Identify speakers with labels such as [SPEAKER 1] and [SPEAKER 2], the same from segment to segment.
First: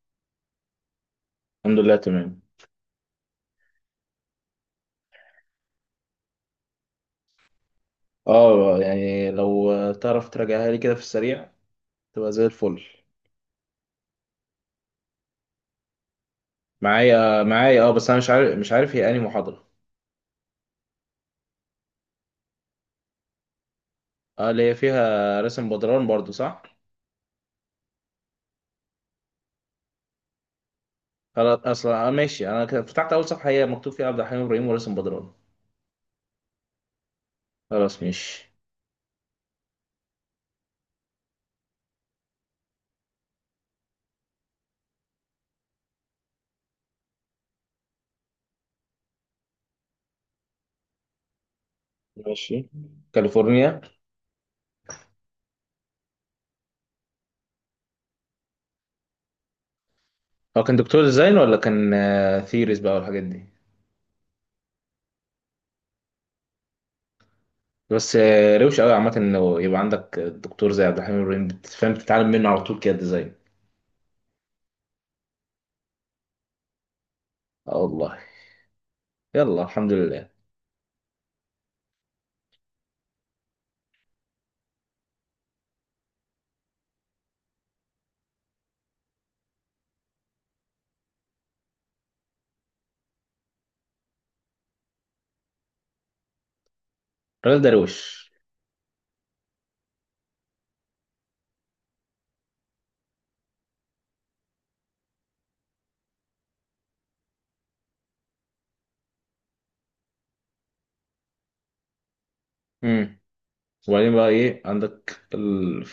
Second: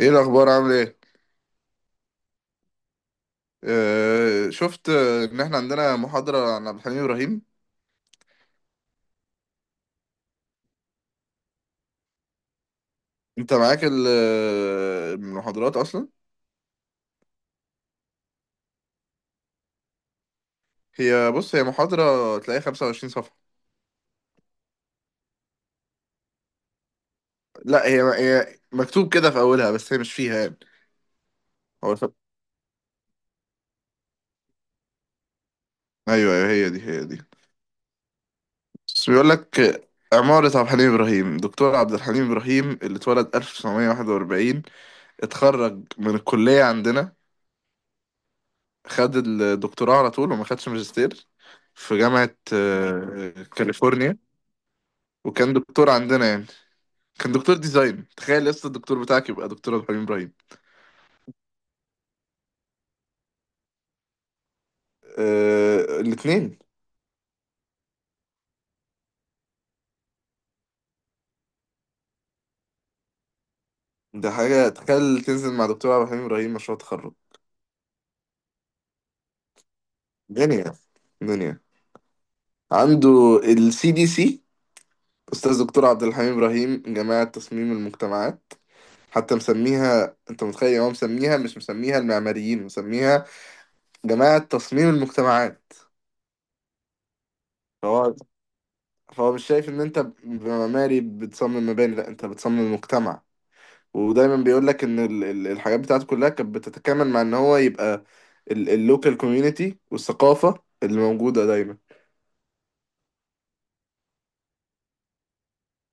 [SPEAKER 1] ايه الاخبار؟ عامل ايه؟
[SPEAKER 2] الحمد لله تمام.
[SPEAKER 1] آه شفت، ان احنا عندنا محاضره عن عبد الحليم ابراهيم.
[SPEAKER 2] اه يعني لو تعرف تراجعها لي كده في السريع تبقى زي الفل.
[SPEAKER 1] انت معاك المحاضرات اصلا؟
[SPEAKER 2] معايا اه بس انا مش عارف هي انهي محاضرة.
[SPEAKER 1] هي بص، هي محاضره تلاقيها 25 صفحه.
[SPEAKER 2] اه اللي هي فيها رسم بدران برضو، صح؟
[SPEAKER 1] لا، هي مكتوب كده في اولها بس هي مش فيها يعني.
[SPEAKER 2] خلاص
[SPEAKER 1] هو ف...
[SPEAKER 2] اصلا اه ماشي، انا كده فتحت اول صفحة هي مكتوب فيها عبد الحليم ابراهيم ورسم بدران.
[SPEAKER 1] ايوه ايوه، هي دي.
[SPEAKER 2] خلاص ماشي.
[SPEAKER 1] بس بيقول لك عمارة عبد الحليم إبراهيم، دكتور عبد الحليم إبراهيم، اللي اتولد 1941، اتخرج من الكلية عندنا، خد الدكتوراه على طول وما خدش ماجستير، في جامعة
[SPEAKER 2] ماشي. كاليفورنيا.
[SPEAKER 1] كاليفورنيا. وكان دكتور عندنا يعني. كان دكتور ديزاين. تخيل لسه الدكتور بتاعك يبقى دكتور عبد الحليم ابراهيم.
[SPEAKER 2] هو كان دكتور ديزاين ولا كان ثيريز بقى والحاجات دي؟
[SPEAKER 1] آه الاثنين.
[SPEAKER 2] بس روش قوي عامة انه يبقى عندك دكتور زي عبد الحليم ابراهيم، بتفهم تتعلم منه على طول كده ديزاين.
[SPEAKER 1] ده حاجه، تخيل تنزل مع دكتور عبد الحليم ابراهيم مشروع تخرج.
[SPEAKER 2] اه والله. يلا الحمد لله.
[SPEAKER 1] دنيا. دنيا. عنده السي دي سي. استاذ دكتور عبد الحليم ابراهيم، جماعه تصميم المجتمعات. حتى مسميها، انت متخيل يعني هو مسميها، مش مسميها المعماريين، مسميها جماعه تصميم المجتمعات.
[SPEAKER 2] رئيس درويش.
[SPEAKER 1] فهو، فهو مش شايف ان انت معماري بتصمم مباني، لا انت بتصمم مجتمع. ودايما بيقول لك ان الحاجات بتاعته كلها كانت بتتكامل مع ان هو يبقى اللوكال كوميونتي، والثقافة اللي موجودة دايما.
[SPEAKER 2] امم. وبعدين بقى ايه عندك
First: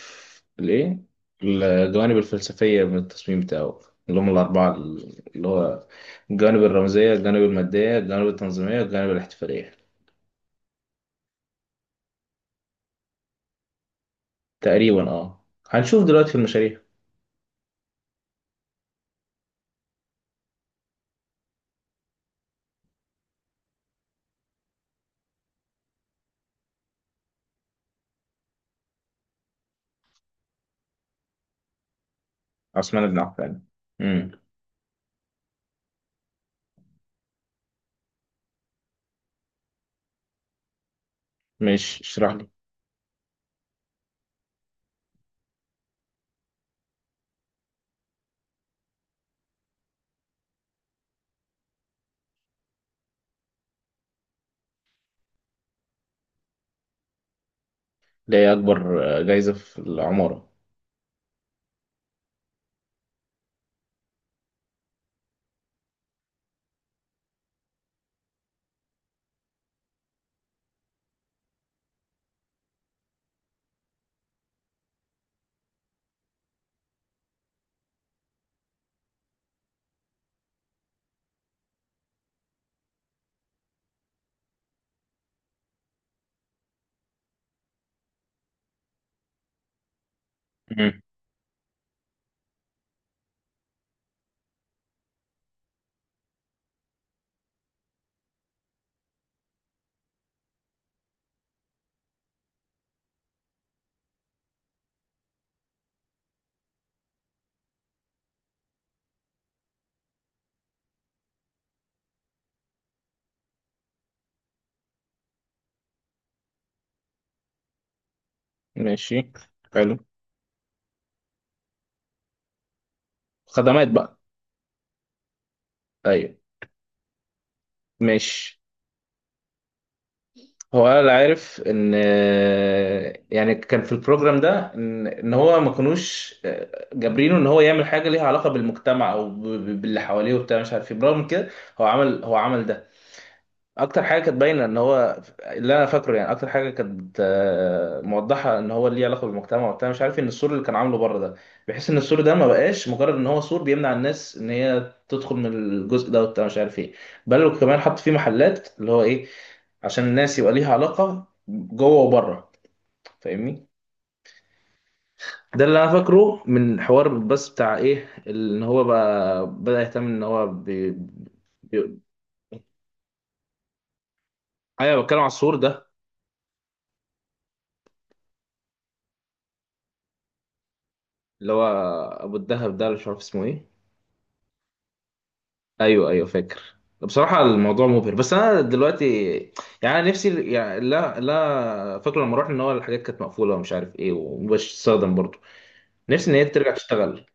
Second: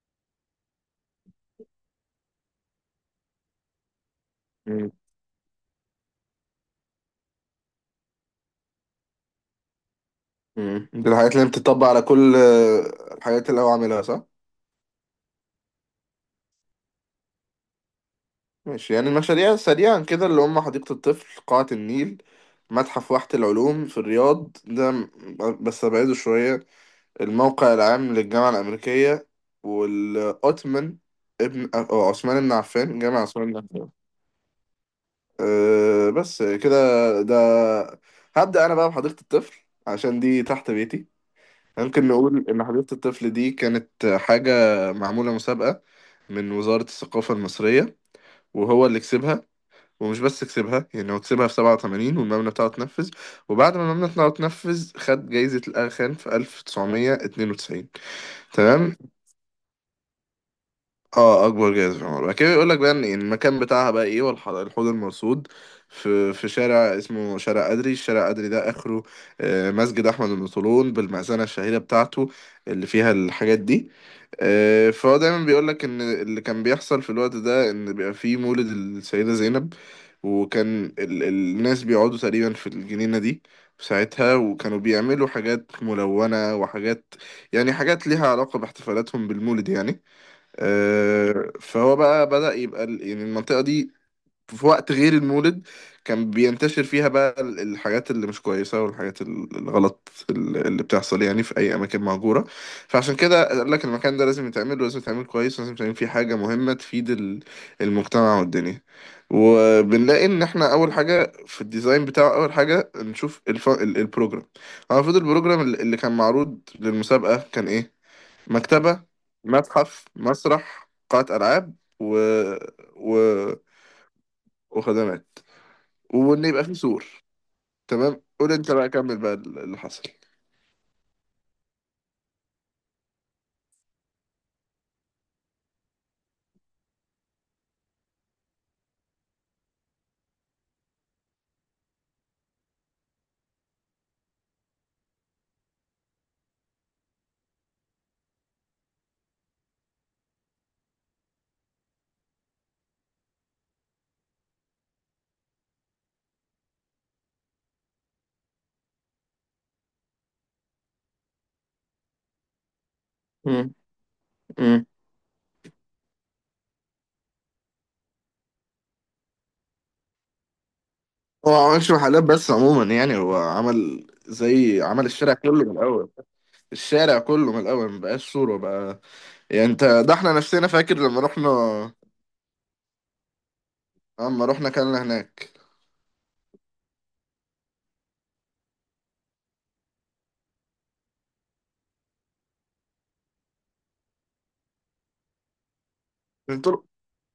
[SPEAKER 2] الايه، الجوانب الفلسفية من التصميم بتاعه، اللي هم الأربعة،
[SPEAKER 1] مم.
[SPEAKER 2] اللي هو الجوانب الرمزية، الجوانب المادية، الجوانب التنظيمية، الجوانب الاحتفالية.
[SPEAKER 1] مم. دي الحاجات اللي بتطبق على كل الحاجات اللي هو عاملها، صح؟
[SPEAKER 2] تقريبا اه، هنشوف دلوقتي في المشاريع.
[SPEAKER 1] ماشي، يعني المشاريع سريعا كده اللي هم حديقة الطفل، قاعة النيل، متحف واحة العلوم في الرياض. بس أبعده شوية. الموقع العام للجامعة الأمريكية، والأوتمن، ابن أو عثمان بن عفان،
[SPEAKER 2] عثمان بن
[SPEAKER 1] جامع عثمان بن
[SPEAKER 2] عفان.
[SPEAKER 1] عفان.
[SPEAKER 2] امم.
[SPEAKER 1] أه بس كده. ده، هبدأ أنا بقى بحديقة الطفل عشان دي تحت بيتي.
[SPEAKER 2] ماشي
[SPEAKER 1] ممكن
[SPEAKER 2] اشرح لي.
[SPEAKER 1] نقول إن حديقة الطفل دي كانت حاجة معمولة مسابقة من وزارة الثقافة المصرية، وهو اللي كسبها. ومش بس كسبها يعني، هو كسبها في 87 والمبنى بتاعه اتنفذ. وبعد ما المبنى بتاعه اتنفذ، خد جايزة الأغا خان في 1992.
[SPEAKER 2] ده هي
[SPEAKER 1] تمام.
[SPEAKER 2] أكبر جايزة في العمارة.
[SPEAKER 1] اه اكبر جائزه في العمر. بعد كده يقول لك بقى ان المكان بتاعها بقى ايه، الحوض المرصود، في شارع اسمه شارع أدري، الشارع أدري ده اخره مسجد احمد بن طولون بالمأذنه الشهيره بتاعته اللي فيها الحاجات دي. فهو دايما بيقول لك ان اللي كان بيحصل في الوقت ده ان بيبقى فيه مولد السيده زينب. وكان الناس بيقعدوا تقريبا في الجنينه دي في ساعتها، وكانوا بيعملوا حاجات ملونه وحاجات، يعني حاجات ليها علاقه باحتفالاتهم بالمولد يعني.
[SPEAKER 2] امم.
[SPEAKER 1] فهو بقى بدأ يبقى يعني المنطقة دي في وقت غير المولد كان بينتشر فيها بقى الحاجات اللي مش كويسة، والحاجات الغلط اللي بتحصل يعني في أي أماكن مهجورة. فعشان كده قال لك المكان ده لازم يتعمل، ولازم يتعمل كويس، ولازم يتعمل فيه حاجة مهمة تفيد المجتمع والدنيا. وبنلاقي إن إحنا أول حاجة في الديزاين بتاعه، أول حاجة نشوف البروجرام. هو المفروض البروجرام اللي كان معروض للمسابقة كان إيه؟ مكتبة،
[SPEAKER 2] ماشي. حلو.
[SPEAKER 1] متحف، مسرح، قاعة ألعاب، و... و...
[SPEAKER 2] خدمات بقى.
[SPEAKER 1] وخدمات.
[SPEAKER 2] أيوه.
[SPEAKER 1] وإن يبقى فيه سور. تمام، قول
[SPEAKER 2] ماشي.
[SPEAKER 1] أنت بقى، كمل بقى اللي حصل.
[SPEAKER 2] هو انا اللي عارف ان، يعني كان في البروجرام ده ان إن هو ما كانوش جابرينه ان هو يعمل حاجه ليها علاقه بالمجتمع او باللي حواليه وبتاع مش عارف ايه، برغم كده هو عمل، هو عمل ده. اكتر حاجه كانت باينه ان هو اللي انا فاكره، يعني اكتر حاجه كانت موضحه ان هو ليه علاقه بالمجتمع وبتاع مش عارف إيه، ان السور اللي كان عامله بره ده، بحيث ان السور ده ما بقاش مجرد ان هو سور بيمنع الناس ان هي تدخل من الجزء ده وبتاع مش عارف ايه. بل وكمان حط فيه محلات اللي هو ايه، عشان الناس يبقى ليها علاقة جوه وبره. فاهمني؟
[SPEAKER 1] مم. مم.
[SPEAKER 2] ده اللي انا فاكره من حوار، بس بتاع ايه ان هو بقى بدأ يهتم ان هو
[SPEAKER 1] هو ما عملش
[SPEAKER 2] بي...
[SPEAKER 1] محلات بس عموما، يعني هو عمل زي
[SPEAKER 2] ايوه
[SPEAKER 1] عمل
[SPEAKER 2] بتكلم على
[SPEAKER 1] الشارع
[SPEAKER 2] السور
[SPEAKER 1] كله من
[SPEAKER 2] ده.
[SPEAKER 1] الأول. الشارع كله من الأول ما بقاش صورة بقى. يعني أنت ده إحنا نفسنا فاكر لما رحنا،
[SPEAKER 2] اللي هو ابو الدهب ده اللي مش عارف اسمه ايه.
[SPEAKER 1] لما رحنا كلنا هناك.
[SPEAKER 2] ايوه ايوه فاكر. بصراحة الموضوع مبهر، بس انا دلوقتي يعني أنا نفسي يعني، لا لا فاكره لما رحنا ان هو الحاجات كانت مقفولة ومش عارف ايه ومش تستخدم برضه. نفسي ان هي ترجع
[SPEAKER 1] الطرق
[SPEAKER 2] تشتغل.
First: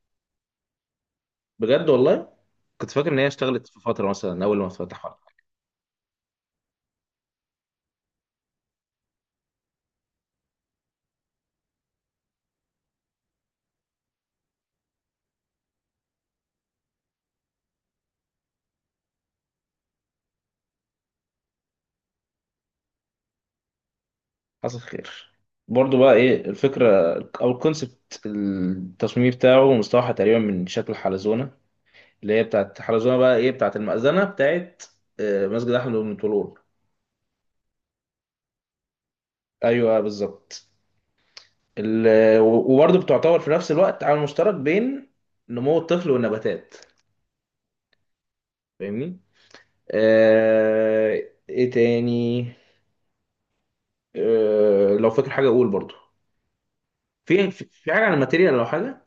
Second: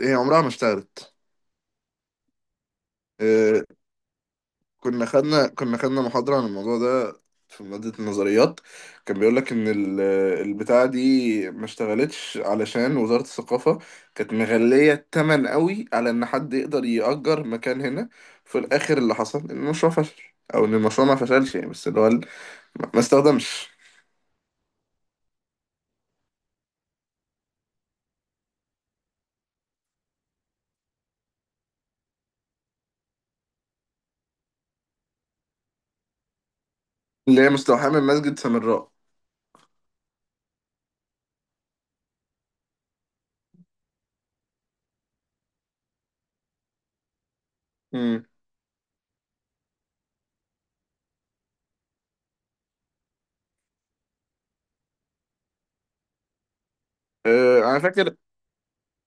[SPEAKER 1] إيه، عمرها ما اشتغلت.
[SPEAKER 2] بجد والله، كنت فاكر ان هي
[SPEAKER 1] آه،
[SPEAKER 2] اشتغلت في فترة مثلا اول ما
[SPEAKER 1] كنا
[SPEAKER 2] اتفتح.
[SPEAKER 1] خدنا كنا خدنا محاضرة عن الموضوع ده في مادة النظريات. كان بيقول لك إن البتاعة دي ما اشتغلتش علشان وزارة الثقافة كانت مغلية التمن قوي على إن حد يقدر يأجر مكان هنا. في الآخر اللي حصل إن المشروع فشل. أو إن المشروع ما فشلش يعني، بس اللي هو ال- ما ما استخدمش
[SPEAKER 2] حصل خير. برضو بقى ايه الفكرة او الكونسبت، التصميم بتاعه مستوحى تقريبا من شكل حلزونة، اللي هي بتاعت حلزونة بقى ايه بتاعت المأذنة بتاعت مسجد احمد بن طولون.
[SPEAKER 1] اللي هي مستوحاة من مسجد سامراء.
[SPEAKER 2] ايوه بالظبط. وبرضو بتعتبر في نفس الوقت عامل مشترك بين نمو الطفل والنباتات.
[SPEAKER 1] امم.
[SPEAKER 2] فاهمني؟ آه، ايه تاني؟ لو فاكر حاجة اقول برضو. في
[SPEAKER 1] أه
[SPEAKER 2] في
[SPEAKER 1] أنا
[SPEAKER 2] في حاجة عن
[SPEAKER 1] فاكر.
[SPEAKER 2] الماتيريال لو حاجة.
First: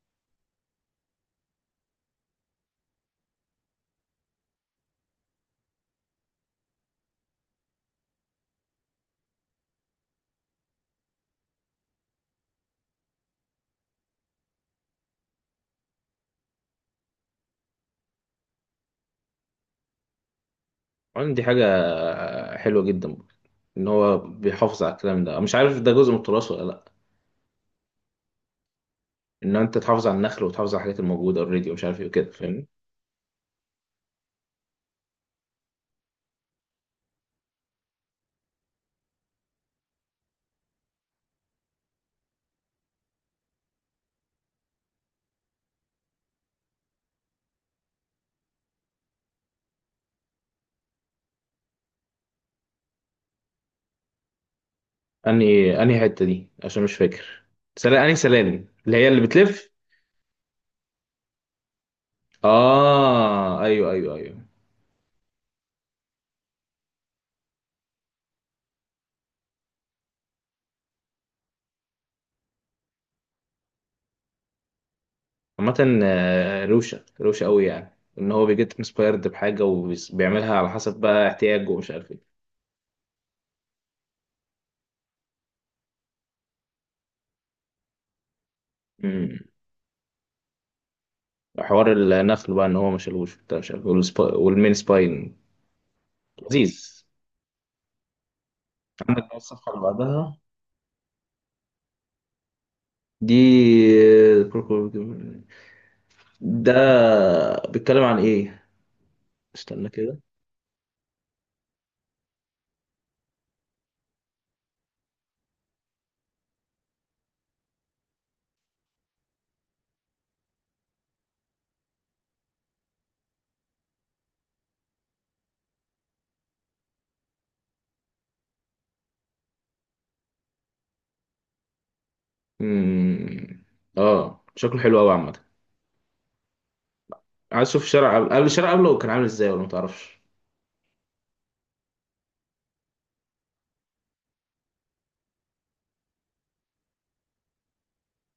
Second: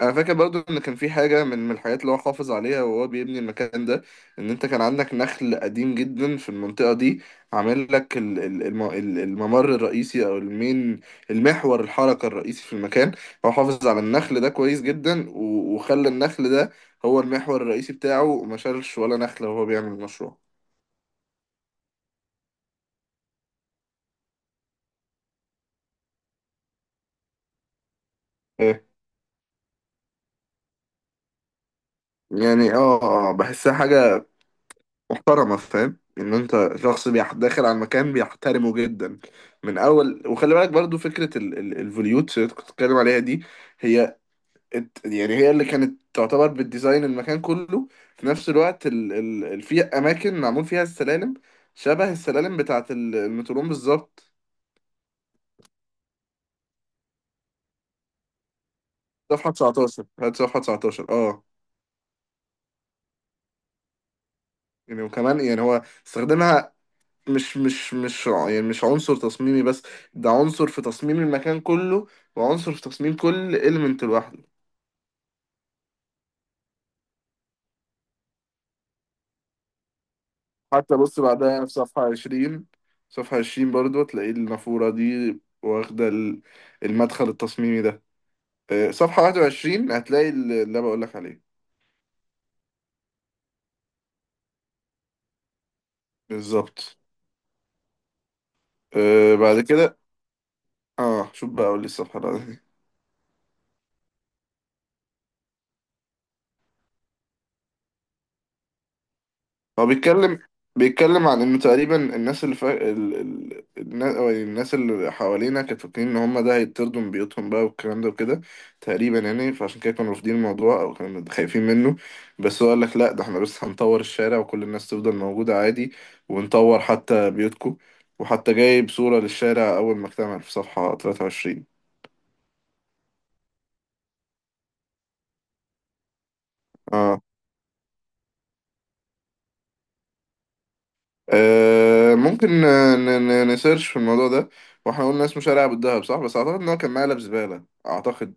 [SPEAKER 1] انا فاكر برضو ان كان في حاجه من الحاجات اللي هو حافظ عليها وهو بيبني المكان ده. ان انت كان عندك نخل قديم جدا في المنطقه دي، عامل لك الممر الرئيسي او المين، المحور الحركه الرئيسي في المكان. هو حافظ على النخل ده كويس جدا، و- وخلى النخل ده هو المحور الرئيسي بتاعه، وما شالش ولا نخله وهو بيعمل المشروع.
[SPEAKER 2] عندي حاجة حلوة جدا برضه، إن هو بيحافظ على الكلام ده، مش عارف ده جزء من التراث ولا لأ.
[SPEAKER 1] إيه؟
[SPEAKER 2] إن أنت تحافظ على النخل وتحافظ على الحاجات الموجودة أوريدي ومش عارف إيه وكده. فاهمني؟
[SPEAKER 1] يعني اه، بحسها حاجه محترمة. فاهم ان انت شخص داخل على المكان بيحترمه جدا من اول. وخلي بالك برضو فكرة الفوليوت اللي كنت بتتكلم عليها دي. هي يعني هي اللي كانت تعتبر بالديزاين المكان كله. في نفس الوقت في اماكن معمول فيها السلالم، شبه السلالم بتاعة المتروم بالظبط.
[SPEAKER 2] أنهي أنهي حتة دي عشان مش فاكر سلالم؟ أنهي سلالم اللي هي اللي
[SPEAKER 1] صفحة
[SPEAKER 2] بتلف؟
[SPEAKER 1] 19، هات صفحة 19. اه
[SPEAKER 2] آه أيوه أيوه أيوه.
[SPEAKER 1] يعني وكمان، يعني هو استخدمها مش مش مش ع- يعني مش عنصر تصميمي بس، ده عنصر في تصميم المكان كله، وعنصر في تصميم كل إليمنت لوحده.
[SPEAKER 2] عامة روشة روشة أوي، يعني إن هو بيجيت انسبايرد بحاجة وبيعملها على
[SPEAKER 1] حتى
[SPEAKER 2] حسب
[SPEAKER 1] بص
[SPEAKER 2] بقى
[SPEAKER 1] بعدها يعني
[SPEAKER 2] احتياجه
[SPEAKER 1] في
[SPEAKER 2] ومش عارف
[SPEAKER 1] صفحة
[SPEAKER 2] إيه.
[SPEAKER 1] 20. صفحة عشرين برضو هتلاقي النافورة دي واخدة المدخل التصميمي ده. صفحة
[SPEAKER 2] أمم.
[SPEAKER 1] 21 هتلاقي اللي أنا بقولك عليه.
[SPEAKER 2] حوار النخل بقى إن هو ما شالوش وبتاع مش عارف إيه، والسبا- والمين سباين.
[SPEAKER 1] بالظبط.
[SPEAKER 2] لذيذ. عندك بقى
[SPEAKER 1] بعد
[SPEAKER 2] الصفحة اللي
[SPEAKER 1] كده.
[SPEAKER 2] بعدها.
[SPEAKER 1] اه شوف بقى، أقول لي الصفحة.
[SPEAKER 2] دي. ده بيتكلم عن ايه؟
[SPEAKER 1] هو
[SPEAKER 2] استنى كده.
[SPEAKER 1] بيتكلم، بيتكلم عن انه تقريبا الناس اللي فا... ال... ال... الناس، أو الناس اللي حوالينا كانت فاكرين ان هم ده هيطردوا من بيوتهم بقى والكلام ده وكده، تقريبا يعني. فعشان كده كانوا رافضين الموضوع او كانوا خايفين منه. بس هو قال لك لا، ده احنا بس هنطور الشارع، وكل الناس تفضل موجودة عادي، ونطور حتى بيوتكم. وحتى جايب صورة للشارع اول ما اكتمل في صفحة 23.
[SPEAKER 2] مم. اه شكله حلو قوي عامة.
[SPEAKER 1] اه.
[SPEAKER 2] عايز اشوف الشارع قبل، قبل الشارع قبله كان عامل ازاي ولا متعرفش؟
[SPEAKER 1] آه ممكن، نسيرش في الموضوع ده. واحنا قلنا اسمه شارع ابو الدهب، صح؟ بس اعتقد ان هو كان مقلب زبالة، اعتقد،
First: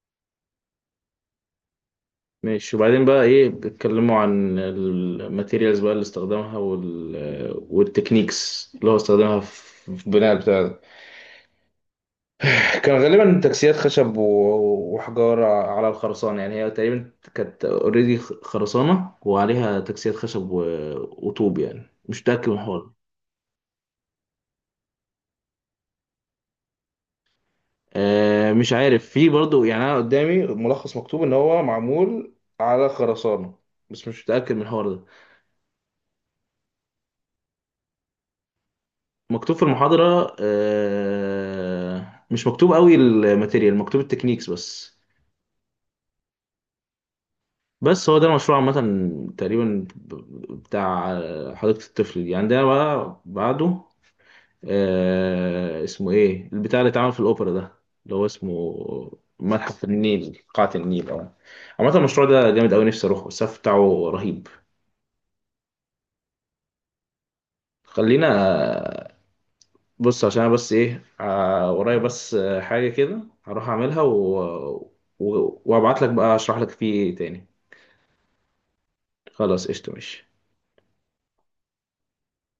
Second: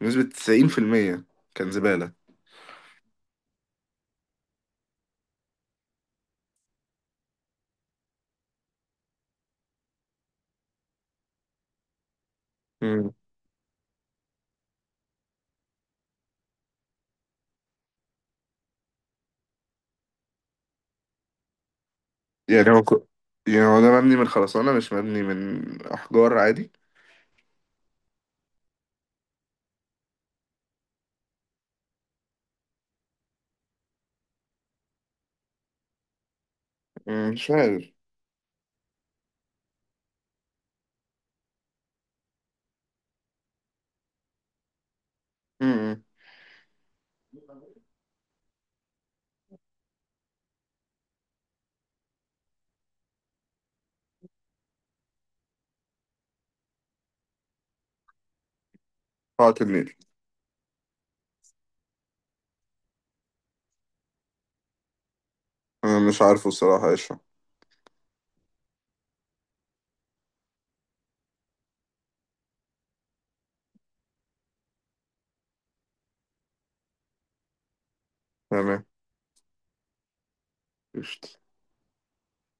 [SPEAKER 1] بنسبة 90% كان زبالة.
[SPEAKER 2] ماشي. وبعدين بقى ايه بيتكلموا عن الماتيريالز بقى اللي استخدمها والتكنيكس اللي هو استخدمها في في البناء بتاع. كان
[SPEAKER 1] مم.
[SPEAKER 2] غالبا تكسيات خشب وحجارة على الخرسانة. يعني هي تقريبا كانت اوريدي خرسانة وعليها تكسيات خشب وطوب، يعني مش متأكد من
[SPEAKER 1] يعني
[SPEAKER 2] الحوار.
[SPEAKER 1] يعني هو ده مبني من خرسانة، مش مبني من احجار عادي.
[SPEAKER 2] مش عارف في برضو. يعني أنا قدامي ملخص مكتوب إن هو معمول على خرسانة، بس مش متأكد من الحوار ده.
[SPEAKER 1] مم، مش عارف.
[SPEAKER 2] مكتوب في المحاضرة مش مكتوب قوي الماتيريال، مكتوب التكنيكس بس.
[SPEAKER 1] مم.
[SPEAKER 2] بس هو ده المشروع عامة، تقريبا بتاع حديقة الطفل دي. عندنا بقى بعده آه اسمه ايه البتاع اللي اتعمل في الاوبرا ده اللي هو اسمه؟
[SPEAKER 1] قاعة
[SPEAKER 2] متحف
[SPEAKER 1] النيل
[SPEAKER 2] النيل، قاعة النيل اه. عامة المشروع ده جامد أوي، نفسي أروحه، السقف بتاعه رهيب.
[SPEAKER 1] أنا مش عارفه الصراحة ايش هو.
[SPEAKER 2] خلينا، بص عشان أنا بس إيه ورايا بس حاجة كده هروح أعملها وأبعت لك بقى أشرح لك فيه تاني.
[SPEAKER 1] تمام.
[SPEAKER 2] خلاص قشطة ماشي.
[SPEAKER 1] قشطة.